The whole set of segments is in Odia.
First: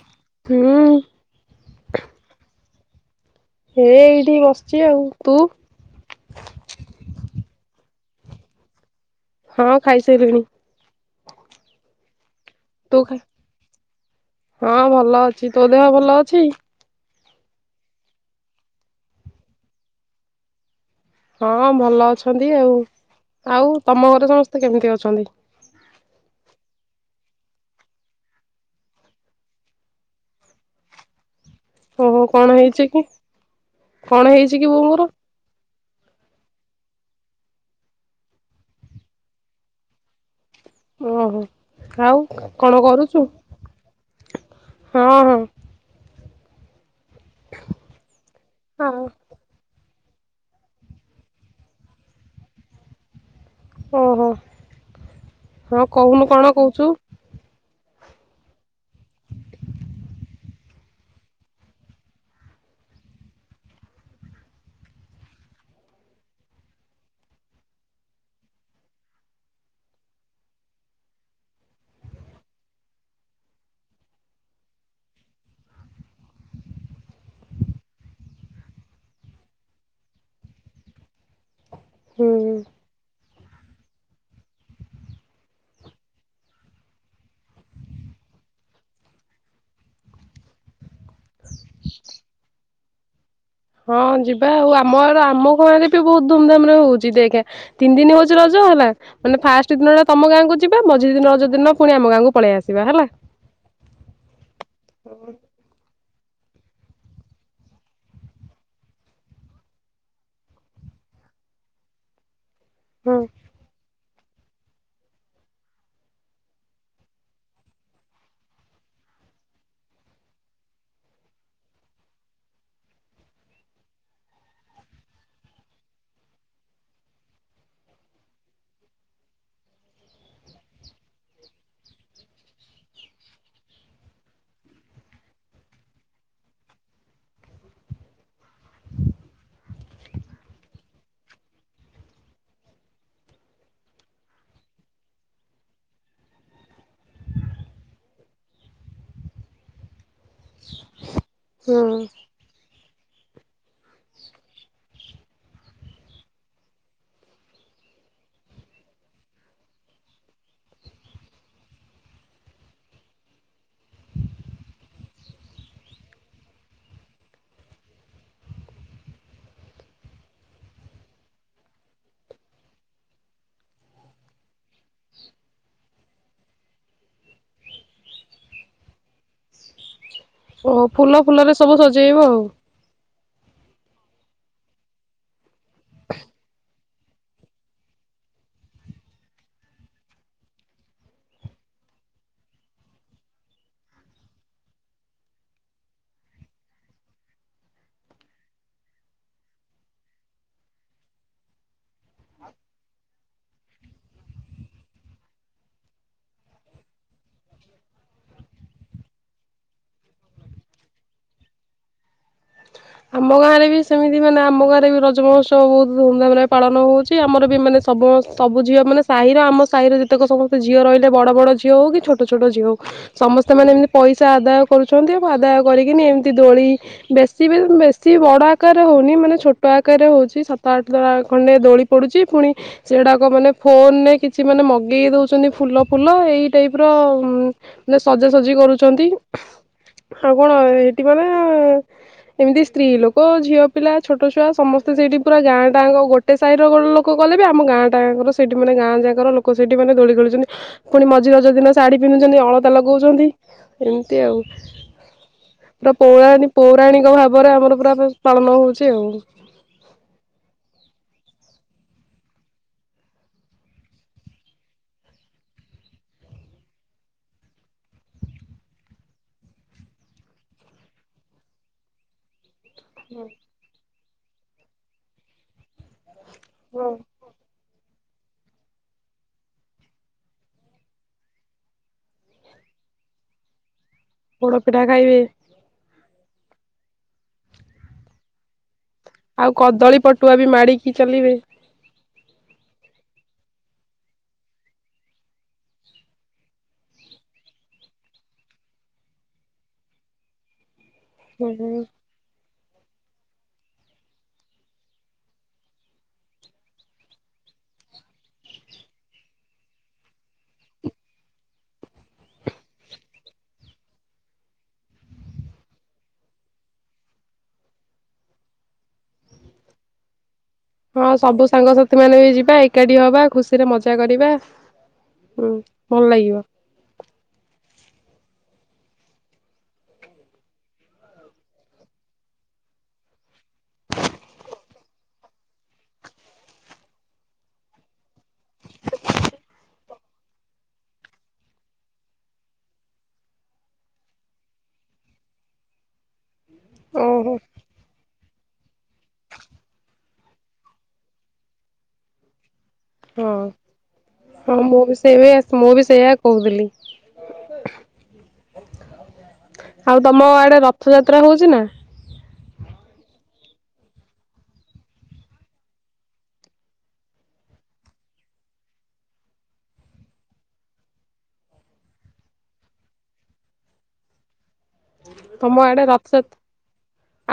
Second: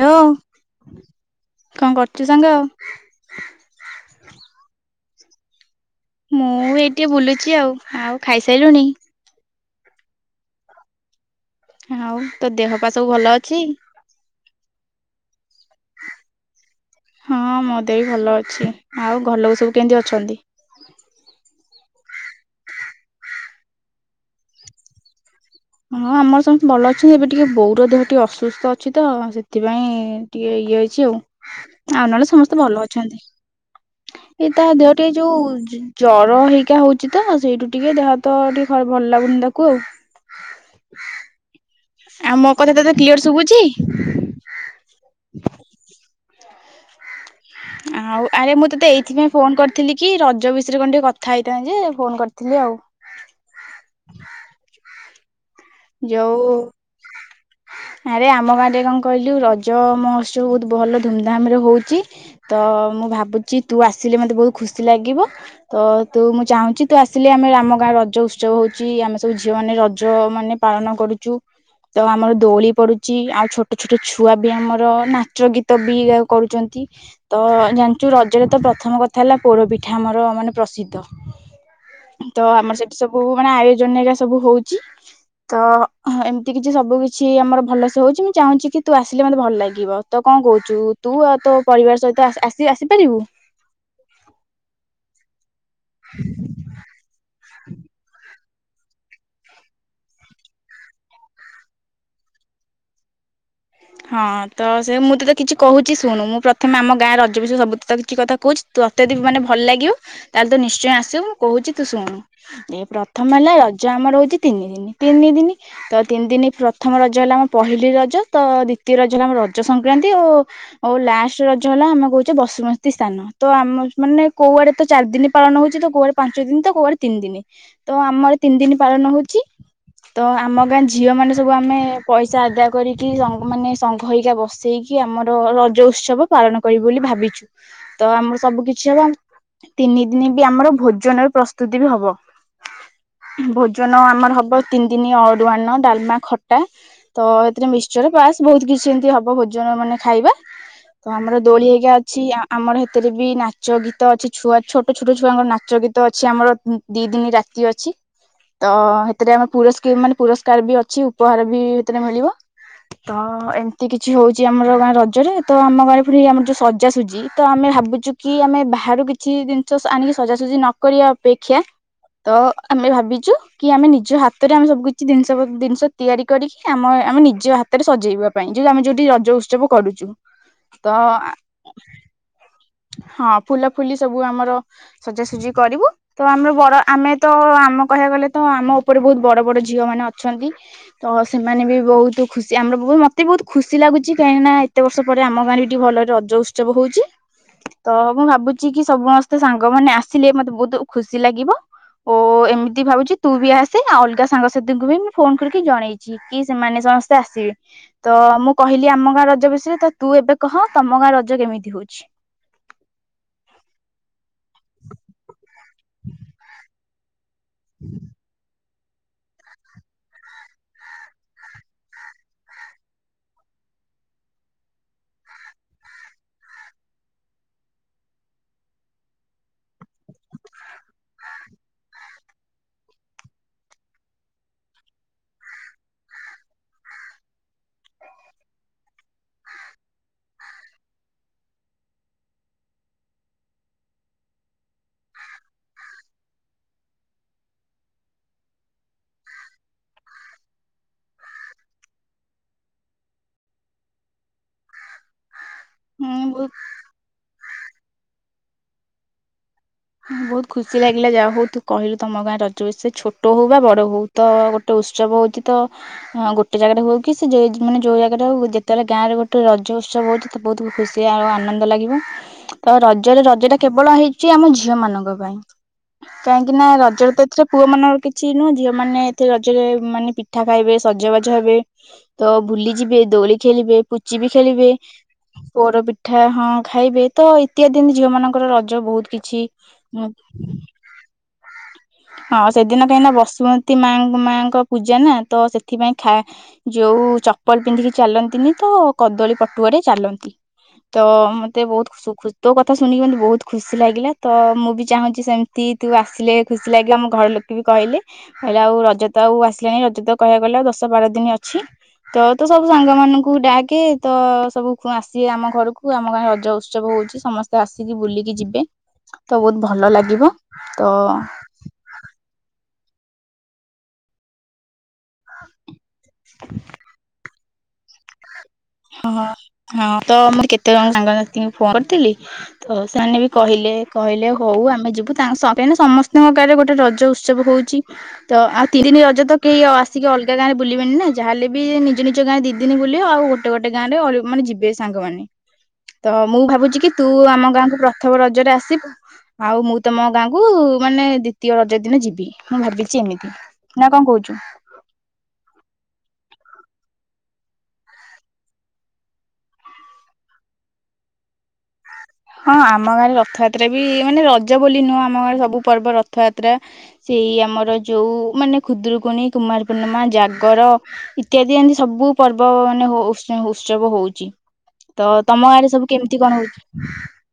ହ୍ୟାଲୋ ହୁଁ କଣ କରୁଛୁ ସାଙ୍ଗ? ହେ ଏଇଠି ବସିଛି, ଆଉ ତୁ? ମୁଁ ଏଇ ଟି ବୁଲୁଛି ଆଉ ଆଉ ଖାଇସାଇଲୁଣିି? ହଁ ଖାଇସାଇଲିଣି। ଆଉ ତୋ ଦେହ ପା ସବୁ ଭଲ ଅଛି? ହଁ ଭଲ ଅଛି ତୋ ଦେହ ଭଲ ଅଛି? ହଁ ମୋ ଦେହ ବି ଭଲ ଅଛି, ଆଉ ଘର ଲୋକ ସବୁ କେମିତି ଅଛନ୍ତି? ହଁ ଭଲ ଅଛନ୍ତି ଆଉ ଆଉ ତମ ଘରେ ସମସ୍ତେ କେମିତି ଅଛନ୍ତି? ହଁ ଆମର ସମସ୍ତେ ଭଲ ଅଛନ୍ତି, ଏବେ ଟିକେ ବୋଉର ଦେହ ଟିକେ ଅସୁସ୍ଥ ଅଛି ତ ସେଥିପାଇଁ ଟିକେ ଇଏ ହେଇଛି ଆଉ। ଆଉ ଓହୋ ନହେଲେ କଣ ସମସ୍ତେ ହେଇଛି ଭଲ କି ଅଛନ୍ତି କଣ ଏଇ ହେଇଛି କି ତା ଦେହ ବୋଉଙ୍କର ଟିକେ ଯୋଉ ଜର ହେଇକା ହଉ ଛି ତ ସେଇଠୁ ଟିକେ ଦେହ ହାତ ଟିକେ ଖ ଭଲ ଲାଗୁନି ତାକୁ ଆଉ। ଓହୋ। ଆଉ ମୋ କଥା କଣ ତତେ କ୍ଲିୟର କରୁଛୁ, ଶୁଭୁଛି ହଁ ହଁ। ଆଉ ଆରେ ମୁଁ ତୋତେ ଆଉ ଏଇଥିପାଇଁ ଫୋନ କରିଥିଲି କି ରଜ ବିଷୟ ରେ କଣ ଟିକେ କଥା ହେଇଥାନ୍ତେ ଫୋନ କରିଥିଲି ଆଉ। ଓହୋ। ହଁ କହୁନୁ ଯୋଉ କଣ କହୁଛୁ। ଆରେ ଆମ ଗାଁରେ କଣ କହିଲୁ ରଜ ମହୋତ୍ସବ ବହୁତ ଭଲ ଧୁମଧାମ ରେ ହଉଛି ତ ମୁଁ ଭାବୁଛି ତୁ ଆସିଲେ ମତେ ବହୁତ ଖୁସି ଲାଗିବ ତ ତୁ ମୁଁ ଚାହୁଁଛି ତୁ ଆସିଲେ ଆମେ ଆମ ଗାଁରେ ରଜ ଉତ୍ସବ ହଉଛିି ଆମେ ସବୁ ଝିଅ ମାନେ ରଜ ମାନେ ପାଳନ କରୁଛୁ ତ ଆମର ଦୋଳି ପଡୁଛି ଆଉ ଛୋଟ ଛୋଟ ଛୁଆ ବି ଆମର ନାଚ ଗୀତ ବି କରୁଛନ୍ତି ତ ଜାଣିଛୁ ରଜରେ ତ ପ୍ରଥମ କଥା ହେଲା ପୋଡ଼ପିଠା ଆମର ମାନେ ପ୍ରସିଦ୍ଧ। ତ ହୁଁ ଆମର ସେଠି ସବୁ ମାନେ ଆୟୋଜନ ହେରିକା ସବୁ ହଉଛି। ତ ଏମିତି କିଛି ସବୁ କିଛି ଆମର ଭଲସେ ହଉଛି ମୁଁ ଚାହୁଁଛି କି ତୁ ଆସିଲେ ମତେ ଭଲ ଲାଗିବ ତ କଣ କହୁଛୁ ତୁ ଆଉ ତୋ ପରିବାର ସହିତ ଆ ଆସି ଆସିପାରିବୁ। ହଁ ଯିବା ଆଉ ଆମର ଆମ ଆମ ଗାଁ ରେ ବି ବହୁତ ଧୁମଧାମ ରେ ହଉଛି ଦେଖେ। ତିନି ଦିନି ହଉ ଛି ରଜ ହେଲା ମାନେ ଫାଷ୍ଟ ଦିନ ଟା ତମ ଗାଁକୁ ଯିବା ମଝି ଦି ଦିନ ରଜ ଦିନ ପୁଣି ଆମ ଗାଁକୁ ପଳେଇ ଆସିବା ହେଲା। ହଁ ତ ସେ ମୁଁ ତତେ କିଛି କହୁଛି ଶୁଣୁ ମୁଁ। ପ୍ରଥମେ ଆମ ଗାଁ ରଜ ବିଷୟ ରେ ସବୁ ତତେ କିଛି କଥା କହୁଛି ତୋତେ ଯଦି ମାନେ ଭଲ ଲାଗିବ ତାହେଲେ ତୁ ନିଶ୍ଚୟ ଆସିବୁ ମୁଁ କହୁଛିୁ ତୁ ଶୁଣୁ। ଏ ହୁଁ ପ୍ରଥମ ହେଲା ରଜ। ରଜ ଆମର ହଉଛି ତିନି ଦିନି ତିନି ଦିନି ତ ତିନି ଦିନ ପ୍ରଥମ ରଜ ହେଲା ଆମ ପହିଲି ରଜ ତ ଦି ତୀୟ ରଜ ହେଲା ଆମ ରଜ ସଂକ୍ରାନ୍ତି ଓ ଆଉ ଲାଷ୍ଟ ରଜ ହେଲା ଆମେ କହୁଛେ ବସୁମତୀ ସ୍ଥାନ ତ ଆମ ମାନେ କୋଉଆଡେ ତ ଚାରି ଦିନ ପାଳନ ହଉଛି ତ କୋଉଆଡେ ପାଞ୍ଚ ଦିନ ତ କୋଉଆଡେ ତିନି ଦିନ ତ ଆମର ତିନି ଦିନ ପାଳନ ହଉଛି ତ ଆମ ଗାଁ ଝିଅ ମାନେ ସବୁ ଆମେ ପଇସା ଆଦାୟ କରିକି ସଙ୍ଗ ମାନେ। ସଙ୍ଘ ହେଇକା ବସେଇକି ଆମର ର-ର-ରଜ ଉତ୍ସବ ପାଳନ କରିବୁ ବୋଲି ଭାବିଛୁ ତ ଆମର ସବୁ କିଛି ହବ ତିନି ଦିନ ବି ଆମର ଭୋଜନର ପ୍ରସ୍ତୁତି ବି ହବ ଭୋଜନ ଆମର ହବ ତିନି ଦିନ ଅରୁଆ ଅନ୍ନ ଡାଲମା ଖଟା ତ ଏଥିରେ ମିକସ୍ଚର ପାସ୍। ବହୁତ କିଛି ଏମିତି ହବ ଭୋଜନ ମାନେ ଖାଇବା। ତ ଆମର ଦୋଳି ଆଜ୍ଞା ହୁଁ ଅଛି ଆ-ଆ-ଆମର ହେ ସେଥିରେ ବି ନାଚ ଗୀତ ଅଛି ଛୁଆ ଛୋଟ ଛୋଟ ଛୁଆଙ୍କର ନାଚ ଗୀତ ଅଛି ଆମର ଦି ଦିନ ରାତି ଅଛି ତ ସେଥିରେ ଆମେ ପୁରସକୁ ମାନେ ପୁରସ୍କାର ବି ଅଛି ଉପହାର ବି ସେଥିରେ ମିଳିବ। ତ ଏମିତି କିଛି ହଉଛି ଆମର ଗାଁ ରଜରେ ତ ଆମ ଗାଁରେ ପୁଣି ଆମର ଯୋଉ ସଜାସୁଜି ତ ଆମେ ଭାବୁଛୁ କି ଆମେ ବାହାରୁ କିଛି ଜିନିଷ ଆଣିକି ସଜାସୁଜି ନ କରିବା ଅପେକ୍ଷା ତ ଆମେ ଭାବିଛୁ କି ଆମେ ନିଜ ହାତରେ ଆମେ ସବୁ କିଛି ଜିନିଷ ଜିନିଷ ତିଆରି କରିକି ଆମ ଆମେ ନିଜ ହା ହାତରେ ସଜେଇବା ପାଇଁ ଯୋଉ ଆମେ ଯୋଉଠି ରଜ ଉତ୍ସବ କରୁଛୁ। ଓ ଫୁଲ ତ ଫୁଲରେ ସବୁ ସଜେଇବ ଆଉ। ହଁ ଫୁଲା ଫୁଲି ସବୁ ଆମର ସଜାସଜି କରିବୁ ତ ଆମର ବଡ ଆମେ ତ ଆମ କହିବାକୁ ଗଲେ ତ ଆମ ଉପରେ ବହୁତ ବଡ ବଡ ଝିଅ ମାନେ ଅଛନ୍ତି ତ ସେମାନେ ବି ବହୁତୁ। ଖୁସି ଆମର ବହୁତ ମତେ ବି ବହୁତ ଖୁସି ଲାଗୁଛି କାହିଁକି ନା ଏତେ ବର୍ଷ ପରେ ଆମ ଗାଁରେ ବି ଟିକେ ଭଲରେ ରଜ ଉତ୍ସବ ହଉଛି ତ ମୁଁ ଭାବୁଛି କି ସମସ୍ତେ ସାଙ୍ଗ ମାନେ ଆସିଲେ ମତେ ବହୁତ ଖୁସି ଲାଗିବ ଓ ଏମିତି ଭାବୁଛି ତୁ ବି ଆସେ ଆଉ ଅଲଗା ସାଙ୍ଗସାଥିୀଙ୍କୁ ବି ମୁଁ ଫୋନ କରିକି ଜଣେଇଛି କି ସେମାନେ ସମସ ଆସିବି ତ ମୁଁ କହିଲି ଆମ ଗାଁ ରଜ ବିଷୟରେ ତ ତୁ ଏବେ କହ ତମ ଗାଁ ରଜ କେମିତି ହଉଛି। ଆମ ଗାଁରେ ବି ସେମିତି ମାନେ ଆମ ଗାଁରେ ବି ରଜମହୋତ୍ସ ବ ବହୁତ ଧୁମଧାମରେ ପାଳନ ହଉ ଆମର ବି ମାନେ ସବ ସବୁ ଝିଅ। ମାନେ ସାହିର ଆମ ସାହିର ଯେତକ ସମସ୍ତେ ଝିଅ ରହିଲେ ବଡ ବଡ ଝିଅ ହଉ କି ଛୋଟ ଛୋଟ ଝିଅ ହଉ ସମସ୍ତେ ମାନେ ଏମିତି ପଇସା ଆଦାୟ କରୁଛନ୍ତି ଆ ଆଦାୟ କରିକିନି ଏମିତି ଦୋଳି ବେଶୀ ବି ବେଶ ସି ବଡ ଆକାରରେ ହଉନି ମାନେ ଛୋଟ ଆକାରରେ ହଉଛି ସାତ ଆଠ ଦଳା ଖଣ୍ଡେ ଦୋଳି ପଡୁଛି ପୁଣି ସେଗୁଡ଼ାକ ମାନେ ଫୋନରେ କିଛି ମାନେ ମଗେଇ ଦଉଛନ୍ତି ଫୁଲ ଫୁଲ ଏଇ ଟାଇପ ର ଉମ ମାନେ ସଜାସଜି କରୁଛନ୍ତି ଆଉ କଣ ଏଇଠି ମାନେ ଏମିତି। ସ୍ତ୍ରୀ ଲୋକ ଝିଅ ପିଲା ଛୋଟ ଛୁଆ ସମସ୍ତେ ସେଇଠି ପୁରା ଗାଁ ଟାଙ୍କ ଗୋଟେ ସାହିର ଲୋକ ଗଲେ ବି ଆମ ଗାଁ ଟାଙ୍କର ସେଇଠି ମାନେ ଗାଁ ଯାକର ଲୋକ ସେଇଠି ମାନେ ଦୋଳି ଖେଳିୁଛନ୍ତି ପୁଣି ମଝି ରଜ ଦିନ ଶାଢୀ ପିନ୍ଧୁଛନ୍ତି ଅଳତା ଲଗଉଛନ୍ତି ଏମିତି ଆଉ। ଗୋଟେ ହୁଁ ପୌରାଣି ପୌରାଣିକ ଭାବ ବରା ଆମର ପୁରା ପାଳନ ହଉଛି ଆଉ। ବହୁତ ଖୁସି ଲାଗିଲା ଯାହା ହଉ ତୁ କହିଲୁ ତମ ଗାଁରେ ରଜ ବିଷୟେ ଛୋଟ ହଉ ବା ବଡ ହଉ ତ ଗୋଟେ ଉତ୍ସବ ହଉଛି ତ ଅଁ ଗୋଟେ ଜାଗାରେ ହଉ କି ସେ ଯେ ମାନେ ଯୋଉ ଜାଗାରେ ହଉ ଯେତେବେଳେ ଗାଁରେ ଗୋଟେ ରଜ ଉତ୍ସବ ହଉଛି ତ ବହୁତ ଖୁସି ଆଉ ଆନନ୍ଦ ଲାଗିବ। ତ ରଜରେ ରଜ ଟା କେବଳ ହେଇ ସେ ଆମ ଝିଅ ମାନଙ୍କ ପାଇଁ। କାହିଁକି ନା ରଜରେ ତ ଏଥିରେ ପୁଅ ମାନଙ୍କ କି ଛି ନୁହଁ ଝିଅମାନେ ଏଥିରେ ରଜରେ ମାନେ ପିଠା ଖାଇବେ ସଜବାଜ ହେବେ ତ ଭୁଲିଯିବେ ଦୋଳି ଖେଳିବେ ପୁ ଚି ବି ପୋଡ ଖେଳିବେ ପିଠା ଖାଇବେ ପୋର ପି ପିଠା ହଁ ଖାଇବେ ତ ଇତ୍ୟାଦି ଝିଅମାନଙ୍କର ରଜ ବହୁତ୍ କିଛି ଦଳି ପଟୁଆ ବି ମାଡ଼ିକି ଚଲିବେ। ହଁ ସେଦିନ କାହିଁ ନାଁ ବସୁମତୀ ମା ମାଙ୍କ ପୂଜା ନାଁ ତ ସେଥିପାଇଁ ଖା ଯୋଉ ଚପଲ ପିନ୍ଧିକି ଚାଲନ୍ତିନି ତ କଦଳୀ ପଟୁଆରେ ଚାଲନ୍ତି। ତ ମତେ ବୋହୁତ ଖୁସୁ ଖୁ ତୋ କଥା ଶୁଣିକି ମୋତେ ବୋହୁତ ଖୁସି ଲାଗିଲା ତ ମୁଁ ବି ଚାହୁଁଚି ସେମତି ତୁ ଆସିଲେ ଖୁସି ଲାଗିଲା ଆମ ଘର ଲୋକେ ବି କହିଲେ କହିଲେ ଆଉ ରଜ ତ ଆଉ ଆସିଲାଣି ରଜ ତ କହିବାକୁ ଗଲେ ଆଉ ଦଶ ବାର ଦିନି ଅଛି। ତ ତୁ ସବୁ ସାଙ୍ଗମାନଙ୍କୁ ଡାକେ ତ ସବୁ ପ ଆସିବେ ଆମ ଘରୁକୁ ଆମ ଗାଁରେ ରଜ ଉତ୍ସବ ହୋଉଚି ସମସ୍ତେ ଆସିକି ବୁଲିକି ଯିବେ ତ ବୋହୁତ ଭଲ ଲାଗିବ। ତ ସାଙ୍ଗସାଥିମାନେ ବି ଯିବା ଏ କାଟି ହବା ଖୁସିରେ ମଜା କରିବା। ହୁଁ ଭଲ ଲାଗିବ। ହଁ ହଁ ତ ମୁଁ କେତେ ଜଣ ସାଙ୍ଗସାଥିଙ୍କୁ ଫୋନ କରିଥିଲି ତ ସେମାନେ ବି କହିଲେ କହିଲେ ହୋଉ ଆମେ ଯିବୁ। ତା ସ କାହିଁକିନା ସମସ୍ତିଙ୍କ ଗାଁରେ ଗୋଟେ ରଜ ଉତ୍ସବ ହୋଉଚି ତ ଆଉ ତିରେନି ରଜ ତ କେହି ଆସିକି ଅଲଗା ଗାଁରେ ବୁଲିବେନି ନାଁ ଯାହା ହେଲେ ବି ନିଜ ନିଜ ଗାଁରେ ଦି ଦିନ ବୁଲିବ ଆଉ ଗୋ ଟେ ଗୋଟେ ଗାଁରେ ଅଳି ମାନେ ଯିବେ ସାଙ୍ଗମାନେ। ତ ମୁଁ ଭାବୁଚି କି ତୁ ଓହୋ ଆମ ଗାଁକୁ ପ୍ରଥମ ରଜରେ ଆସିବୁ। ଆଉ ମୁଁ ତମ ଗାଁକୁ ମାନେ ଦ୍ଵିତୀୟ ରଜ ଦିନ ଯିବି। ମୁଁ ଭାବିଛି ଏମିତି ହଁ ନା କଣ କହୁଛୁ? ହଁ ମୁଁ ବି ସେଇ ବି ଆ ମୁଁ ବି ସେଇଆ କୋହୁଥିଲି। ଆଉ ତମ ଆଡ଼େ ରଥଯାତ୍ରା ହୋଉଚି ନାଁ? ହଁ ଆମ ଗାଁରେ ରଥଯାତ୍ରା ବି ମାନେ ରଜ ବୋଲି ନୁହଁ ଆମ ଗାଁରେ ସବୁ ପର୍ବ ରଥଯାତ୍ରା ସେଇ ଆମର ଯୋଉ ମାନେ ଖୁଦୁରୁକୁଣୀ କୁମାର ପୂର୍ଣ୍ଣମା ଜାଗର ଇତ୍ୟାଦି ଏନ୍ତି ସବୁ ପର୍ବ ମାନେ ଉ ଉତ୍ସ ଉତ୍ସବ ହୋଉଚି। ତ ତମ ଗାଁରେ ଆଡେ ସବୁ କେମିତି ରଥଯାତ୍ରା କଣ ହୋଉଚି?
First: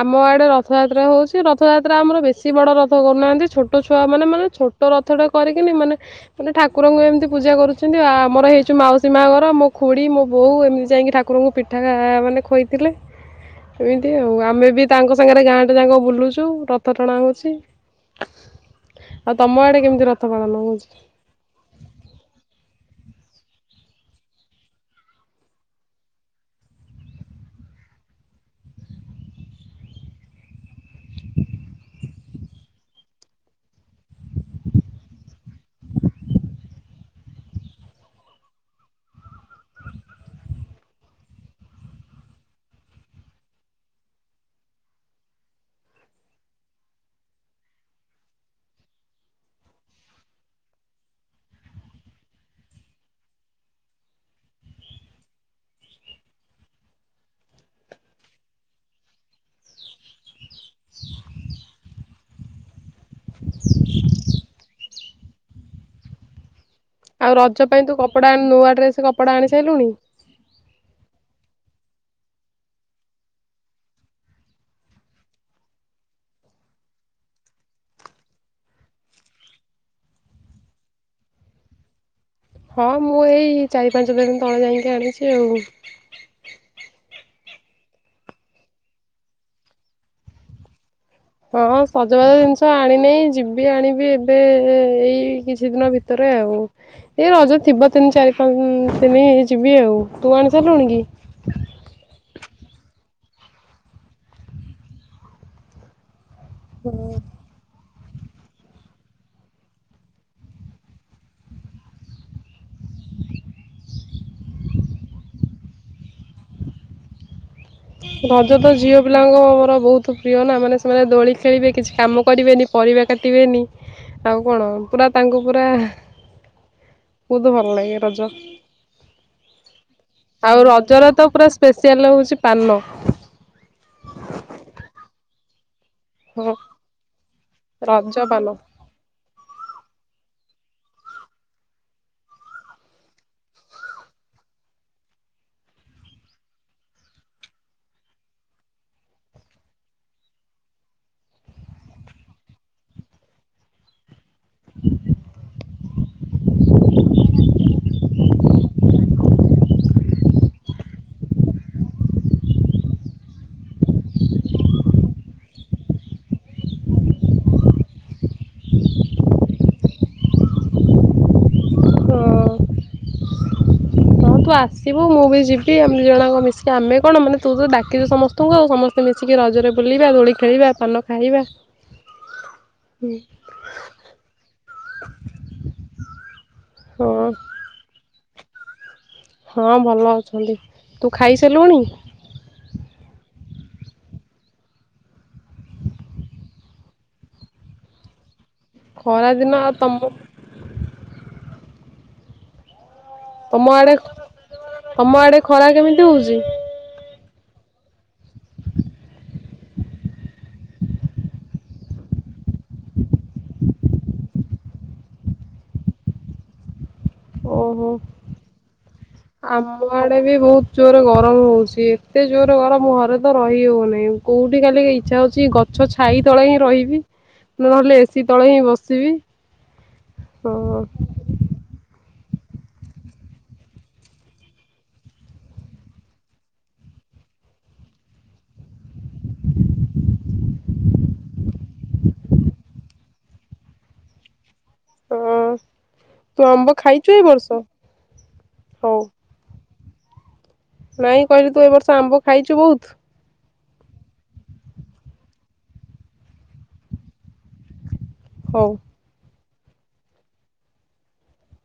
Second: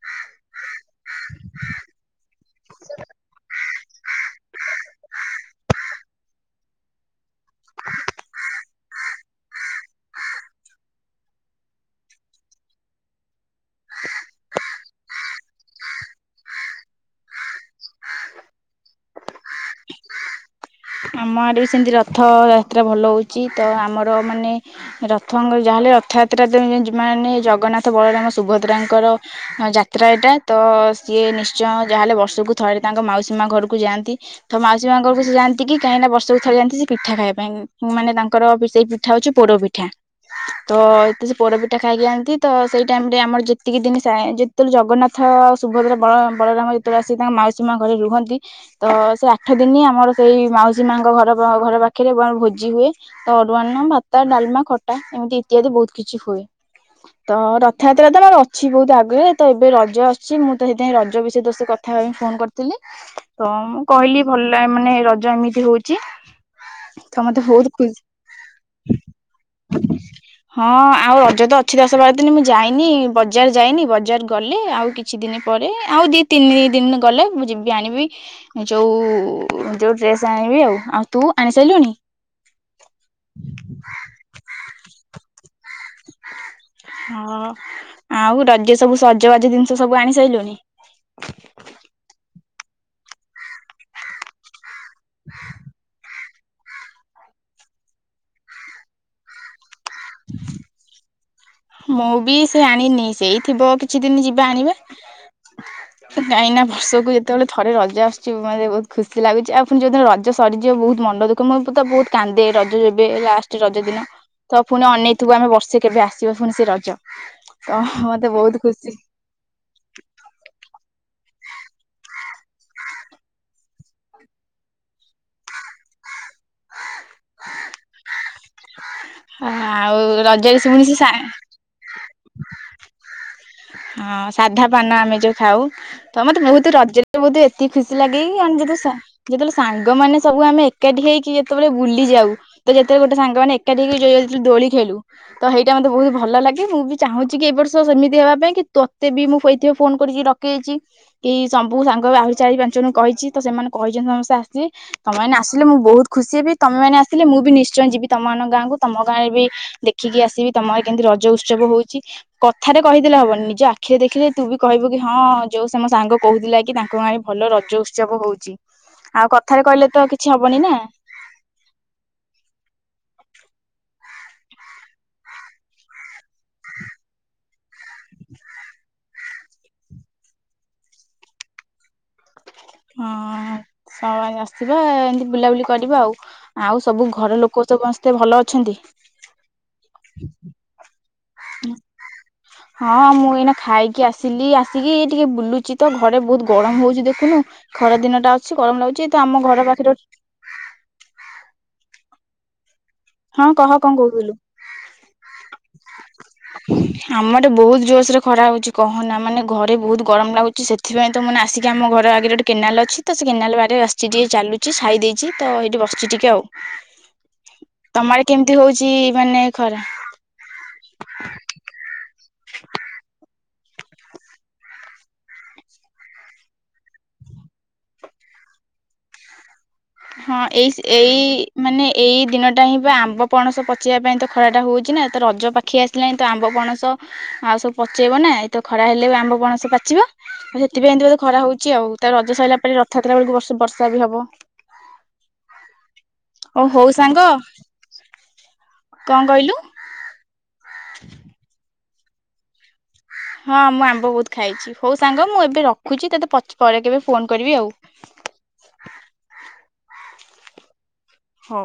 ଆମ ଆଡ଼େ ରଥଯାତ୍ରା ହୋଉଚି ରଥଯାତ୍ରା ଆମର ବେଶୀ ବଡ଼ ରଥ କରୁନାହାନ୍ତି ଛୋଟ ଛୁଆମାନେ ମାନେ ଛୋଟ ରଥଟେ କରିକିନି ମାନେ ମାନେ ଠାକୁରଙ୍କୁ ଏମିତି ପୂଜା କରୁଚନ୍ତି ଆମର ହେଇଚୁ ମାଉସୀ ମା ଘର ମୋ ଖୁଡ଼ି ମୋ ବୋଉ ଏମିତି ଯାଇଁକି ଠାକୁରଙ୍କୁ ପିଠା କା ମାନେ ଖୋଇ ଥିଲେ ଏମିତି ଆଉ ଆମେ ବି ତାଙ୍କ ସାଙ୍ଗେର ବାରେ ଗାଁଟା ଯାଁକ ବୁଲୁଚୁ ରଥ ଟଣା ହୋଉଚି। କେମିତି ରଥ ପାଳନ ହଉଛି? ଆମ ଆଡ଼େ ବି ସେମିତି ରଥ ଯାତ୍ରା ଭଲ ହୋଉ ଚି ତ ଆମର ମାନେ ରଥଙ୍କର ଯାହା ହେଲେ ରଥଯାତ୍ରା ଦିନ ମାନେ ଜଗନ୍ନାଥ ବଳରାମ ସୁଭଦ୍ରାଙ୍କର ଯାତ୍ରା ଏଟା ତ ସିଏ ନିଶ୍ଚୟ ଯାହେଲେ ବର୍ଷ ଚକୁ ଥରେ ତାଙ୍କ ମାଉସୀ ମା ଘରୁକୁ ଯାଆନ୍ତି। ତ ମାଉସୀ ମା ଘରୁକୁ ସେ ଯାଆନ୍ତି କି କାହିଁକି ନା ବର୍ଷୁକୁ ଥରେ ଯାଆନ୍ତି ସେ ପିଠା ଖାଇବା ପାଇଁ ମାନେ ତାଙ୍କର ପି ସେଇ ପିଠା ହୋଉଚି ପୋଡ଼ପିଠା। ତ ଏତେ ସେ ପୋଡ଼ପିଠା ଖାଇକି ଯାଆନ୍ତି ତ ସେଇ ଟାଇମରେ ଆମର ଯେତିକି ଦିନି ସାଏଁ ଯେତୋଳେ ଜଗନ୍ନାଥ ସୁଭଦ୍ରା ବଳ ବଳରାମ ଯେତୋଳେ ଆସିକି ତାଙ୍କ ମାଉସୀ ମାଆ ଘରେ ରୁହନ୍ତି ତ ସେ ଠ ଦିନି ଆମର ସେଇ ମାଉସୀ ମାଙ୍କ ଘର ପ ଘର ପାଖେରେ [unintelligible] ଭୋଜି ହୁଏ। ତ ଅରୁୁଆ ଅନ୍ନ ଭତ ଡାଲମା ଖଟା ଏମିତି ଇତ୍ୟାଦି ବୋହୁତ କିଛି ହୁଏ। ତ ରଥଯାତ୍ରା ତ ଆମର ଅଛି ବୋହୁତ ଆଗରେ ତ ଏବେ ରଜ ଆସଚି ମୁଁ ତ ହେତେଇଁ ରଜ ବିଷୟ ତୋ ସହ କଥା ହେବା ପାଇଁ ଫୋନ କରିଥିଲି। ତ ମୁଁ କହିଲି ଭଲଲାଏ ମାନେ ରଜ ଏମିତି ହୋଉଚି। ଆଉ ରଜ ପାଇଁ ତୁ କପଡ଼ା ନୂଆ ଡ୍ରେସ କପଡ଼ା ଆଣି ସାଇଲୁଣି? ଛି ଦଶ ବାର ଦିନି ମୁଁ ଯାଇନି ବଜାର ଯାଇନି ବଜାର ଗଲେ ଆଉ କିଛି ଦିନି ପରେ ଆଉ ଦି ତିନି ଦିନ ଗଲେ ମୁଁ ଯିବି ଆଣିବି ଯୋଉ ଉ ଯୋଉ ଡ୍ରେସ୍ ଆଣିବି ଆଉ। ଆଉ ତୁ ଆଣି ସାଇଲୁଣି? ହଁ ମୁଁ ଏଇ ଚାରି ପାଞ୍ଚ ଦିନ ତଳେ ଯାଇକି ଆଣିଛି ଆଉ। ହଁ ଆଉ ରଜ ସବୁ ସଜବାଜ ଜିନିଷ ସବୁ ଆଣି ସାଇଲୁଣି? ହଁ ସଜବାଜ ଜିନିଷ ଆଣିନହି ଯିବି ଆଣିବି ଏବେ ଏଇ କିଛି ଦିନ ଭିତରେ। ଭିତରେ ଆଉ ଏଇ ରଜ ଥିବ ତିନି ଚାରି ପାଞ୍ଚ ଦିନଇ ଯିବି ଆଉ। ତୁ ଆଣି ସ ଲୁଣଗି? ମୁଁ ବି ସେ ଆଣିନି ସେଇ ଥିବ କିଛି ଦିନ ଯିବା ଆଣିବା କଇଁ ନା ବର୍ଷକୁ ଯେତେବେଳେ ଥରେ ରଜା ଆସୁଛି। ମୋତେ ବହୁତ ଖୁସି ଲାଗୁଛି ଆଉ ପୁଣି ଯୋଉଦିନ ରଜ ସରିଯିବ ବହୁତ ମନ ଦୁଖ ମୁଁ ତ ବହୁତ କାନ୍ଦେ ରଜ ଯବେ ଲାଷ୍ଟ ରଜ ଦିନ ତ ପୁଣି ଅନେେଇଥିବୁ ଆମେ ବର୍ଷେ କେବେ ଆସୁ ଶିବ ଶୁଣସି ରଜ - ରଜ ତ ଝିଅ ପିଲାଙ୍କ ମୋର ବହୁତ ପ୍ରିୟ ନା ମାନେ ସେମାନେ ଦୋଳି ଖେଳିବେ କିଛି କାମ କରିବେନି ପରିବା କାଟିବେନି ଆଉ କଣ ପୁରା ତାଙ୍କୁ ପୁରା ବହୁତ ଭଲ ଲାଗେ ରଜ ଆଉ ଆଉ ରଜରେ ସେ ପୁଣି ସେ ରଜର ସା, ତ ପୁରା ସ୍ପେଶଆଲ ହଉଛି ପାନ ହଁ ସାଧା ପାନ ଆମେ ଯୋଉ ଖାଉ ତ ମତେ ହଁ ବହୁତ ରଜ ବହୁତ ଏତିକି ଖୁସି ରଜ ଲାଗେି ପାନ ଯେତେବେ ଯେତେବେଳେ ସାଙ୍ଗ ମାନ ସବୁ ଆମେ ଏକାଠି ହେଇକି ଯେତେବେଳେ ବୁଲି ଯାଉ ତ ଯେତେବେଳେ ଗୋଟେ ସାଙ୍ଗମାନେ ଏକାଠି ହେଇି ଦୋଳି ଖେଳୁ ତ ସେଇଟା ମତେ ବହୁତ ଭଲ ଲାଗେ ମୁଁ ବି ଚାହୁଁଛି କି ଏ ବର୍ଷ ସେମିତି ହେବା ପାଇଁ କି ତୋତେ ବି ମୁଁ କହିଥିବ ଫୋନ କରିଛି ରଖି ଯାଇଛି ଏ ସବୁ ସାଙ୍ଗ ଆହୁରି ଚାରି ପାଞ୍ଚ ଜଣଙ୍କୁ କହିଛି ତ ସେମାନେ କହିଛନ୍ତି ସମସ୍ତେ ତମେ ଆସିଲେ ମୁଁ ବହୁତ ଖୁସି ବି ତମେ ମାନ ଆସିଲେ ମୁଁ ବି ନିଶ୍ଚୟ ଯିବି ତମ ମାନଙ୍କ ଗାଁକୁୁ ତମ ଗାଁରେ ବି ଦେଖିକି ଆସିବି ତମ କେମିତି ରଜ ଉତ୍ସବ ହଉଛି କଥାରେ କହିଥିଲେ ହବନି ଯୋଉ ଆଖିରେ ଦେଖିଲେ ତୁ ବି କହିବୁ କି ହଁ ଯୋଉ ସେ ମ ସାଙ୍ଗ କହୁଥିଲା କି ତାଙ୍କ ଆଣି ଭଲ ରଜ ଉତ୍ସବ ହଉଛି ଆଉ କଥାରେ କହିଲେ ତ କିଛି ହବନି ନା ହହଁନ୍ତୁ ଆସିବୁ ମୁଁ ବି ଯିବି ଏମିତି ଜଣା କ ମିଶିକି ଆମେ କଣ ମାନେ ତୁ ତ ଡାକଛୁ ସମସ୍ତଙ୍କୁ ଆଉ ସମସ୍ତେ ମିଶି ଆସିକି ରଜରେ ବୁଲିବା ଦୋଳି ଖେଳିବା ପାନ ଖାଇବା- ହଁ ଆସିବା ଏମତି ବୁଲାବୁଲି କରିବା ଆଉ ଆଉ ସବୁ ହଁ ଘର ଲୋକ ସମସ୍ତେ ଭଲ ଅ ଅଛନ୍ତି। ହଁ ଭଲ ଅଛନ୍ତି ତୁ ଖାଇସାରିଲୁଣି? ହଁ ମୁଁ ଏଇନା ଖାଇକି ଆସିଲି ଆସିକି ଟିକେ ବୁଲୁଚି ତ ଘରେ ବହୁତ ଗରମ ହଉଛି ଦେଖନୁ ଖରା ଦିନ ଟା କିଛି ଗରମ ଲାଗୁଛି ତ ଖରା ଆମ ଦିନ ଘର ଆଉ ପାଖରେ ତମ ହଁ କହ ତମ ଆଡେ କଣ କହୁଥିଲୁ? ତମ ଆଡେ ଖରା କେମିତି ହଉଛି? ଗୋଟେ ବହୁତ ଜୋସ ରେ ଖରା ହଉଛି କହନା ମାନେ ଘରେ ବହୁତ ଗରମ ଲାଗୁଛି ସେଥିପାଇଁ ତ ମାନେ ଆସିକି ଆମ ଘର ଆଗରେ ଗୋଟେ କେନାଲ ଅଛି ତ ସେ କେନାଲ ବାରେ ଆସିଛି ଟିକେ ଚାଲୁଛି ସାଇ ଦେଇେଇଛି ତ ସେଇଠି ବସଛି ଟିକେ ଆଉ। ଓହୋ ତମ ଆଡେ କେମିତି ହଉଛି ମାନେ ଖରା? ଆମ ଆଡେ ବି ବହୁତ ଜୋର ଗରମ ହଉଛି ଏତେ ଜୋର ଗରମ ଘରେ ତ ରହି ହଉନହିଁ କୋଉଠି କାଲି ଇଚ୍ଛା ହଉଛି ଗଛ ଛାଇ ତଳେ ହିଁ ରହିବି ନ ନହେଲେ ଏସିି ତଳେ ହିଁ ବସିବି। ହଁ ଏଇ ଏଇ ମାନେ ଏଇ ଦିନ ଟା ହିଁ ବା ଆମ୍ବ ପଣସ ପଚେଇବା ପାଇଁ ତ ଖରା ଟା ହଉଛି ନା ତ ରଜ ପାଖେଇ ଆସିଲାଣି ତ ଆମ୍ବ ପଣସ ଆଉ ସବୁ ପଚେଇବ ନା ଏ ତ ଖରା ହେଲେ ବି ଆମ୍ବ ପଣସ ପାଚିବ ଆଉ ସେଥିପାଇଁ ଖରା ହଉଛି ଆଉ ତ ରଜ ସରିଲା ପରେ ରଥଯାତ୍ରା ବେଳକୁ ବ ବର୍ଷା ବି ହବ ହଁ ତୁ ଓ ଆମ୍ବ ହଉ ଖାଇଛୁ ସାଙ୍ଗ ଏ ବର୍ଷ ହଉ? କଣ କହିଲୁ? ନାଇଁ କହିଲି ତୁ ଏ ବର୍ଷ ଆମ୍ବ ଖାଇଛୁ ବହୁତ। ହଁ ମୁଁ ଆମ୍ବ ବହୁତ ଖାଇଛି ହଉ ସାଙ୍ଗ ମୁଁ ଏବେ ରଖୁଛି ତତେ ପରେ କେବେ ଫୋନ କରିବି ଆଉ। ହଉ। ହଁ।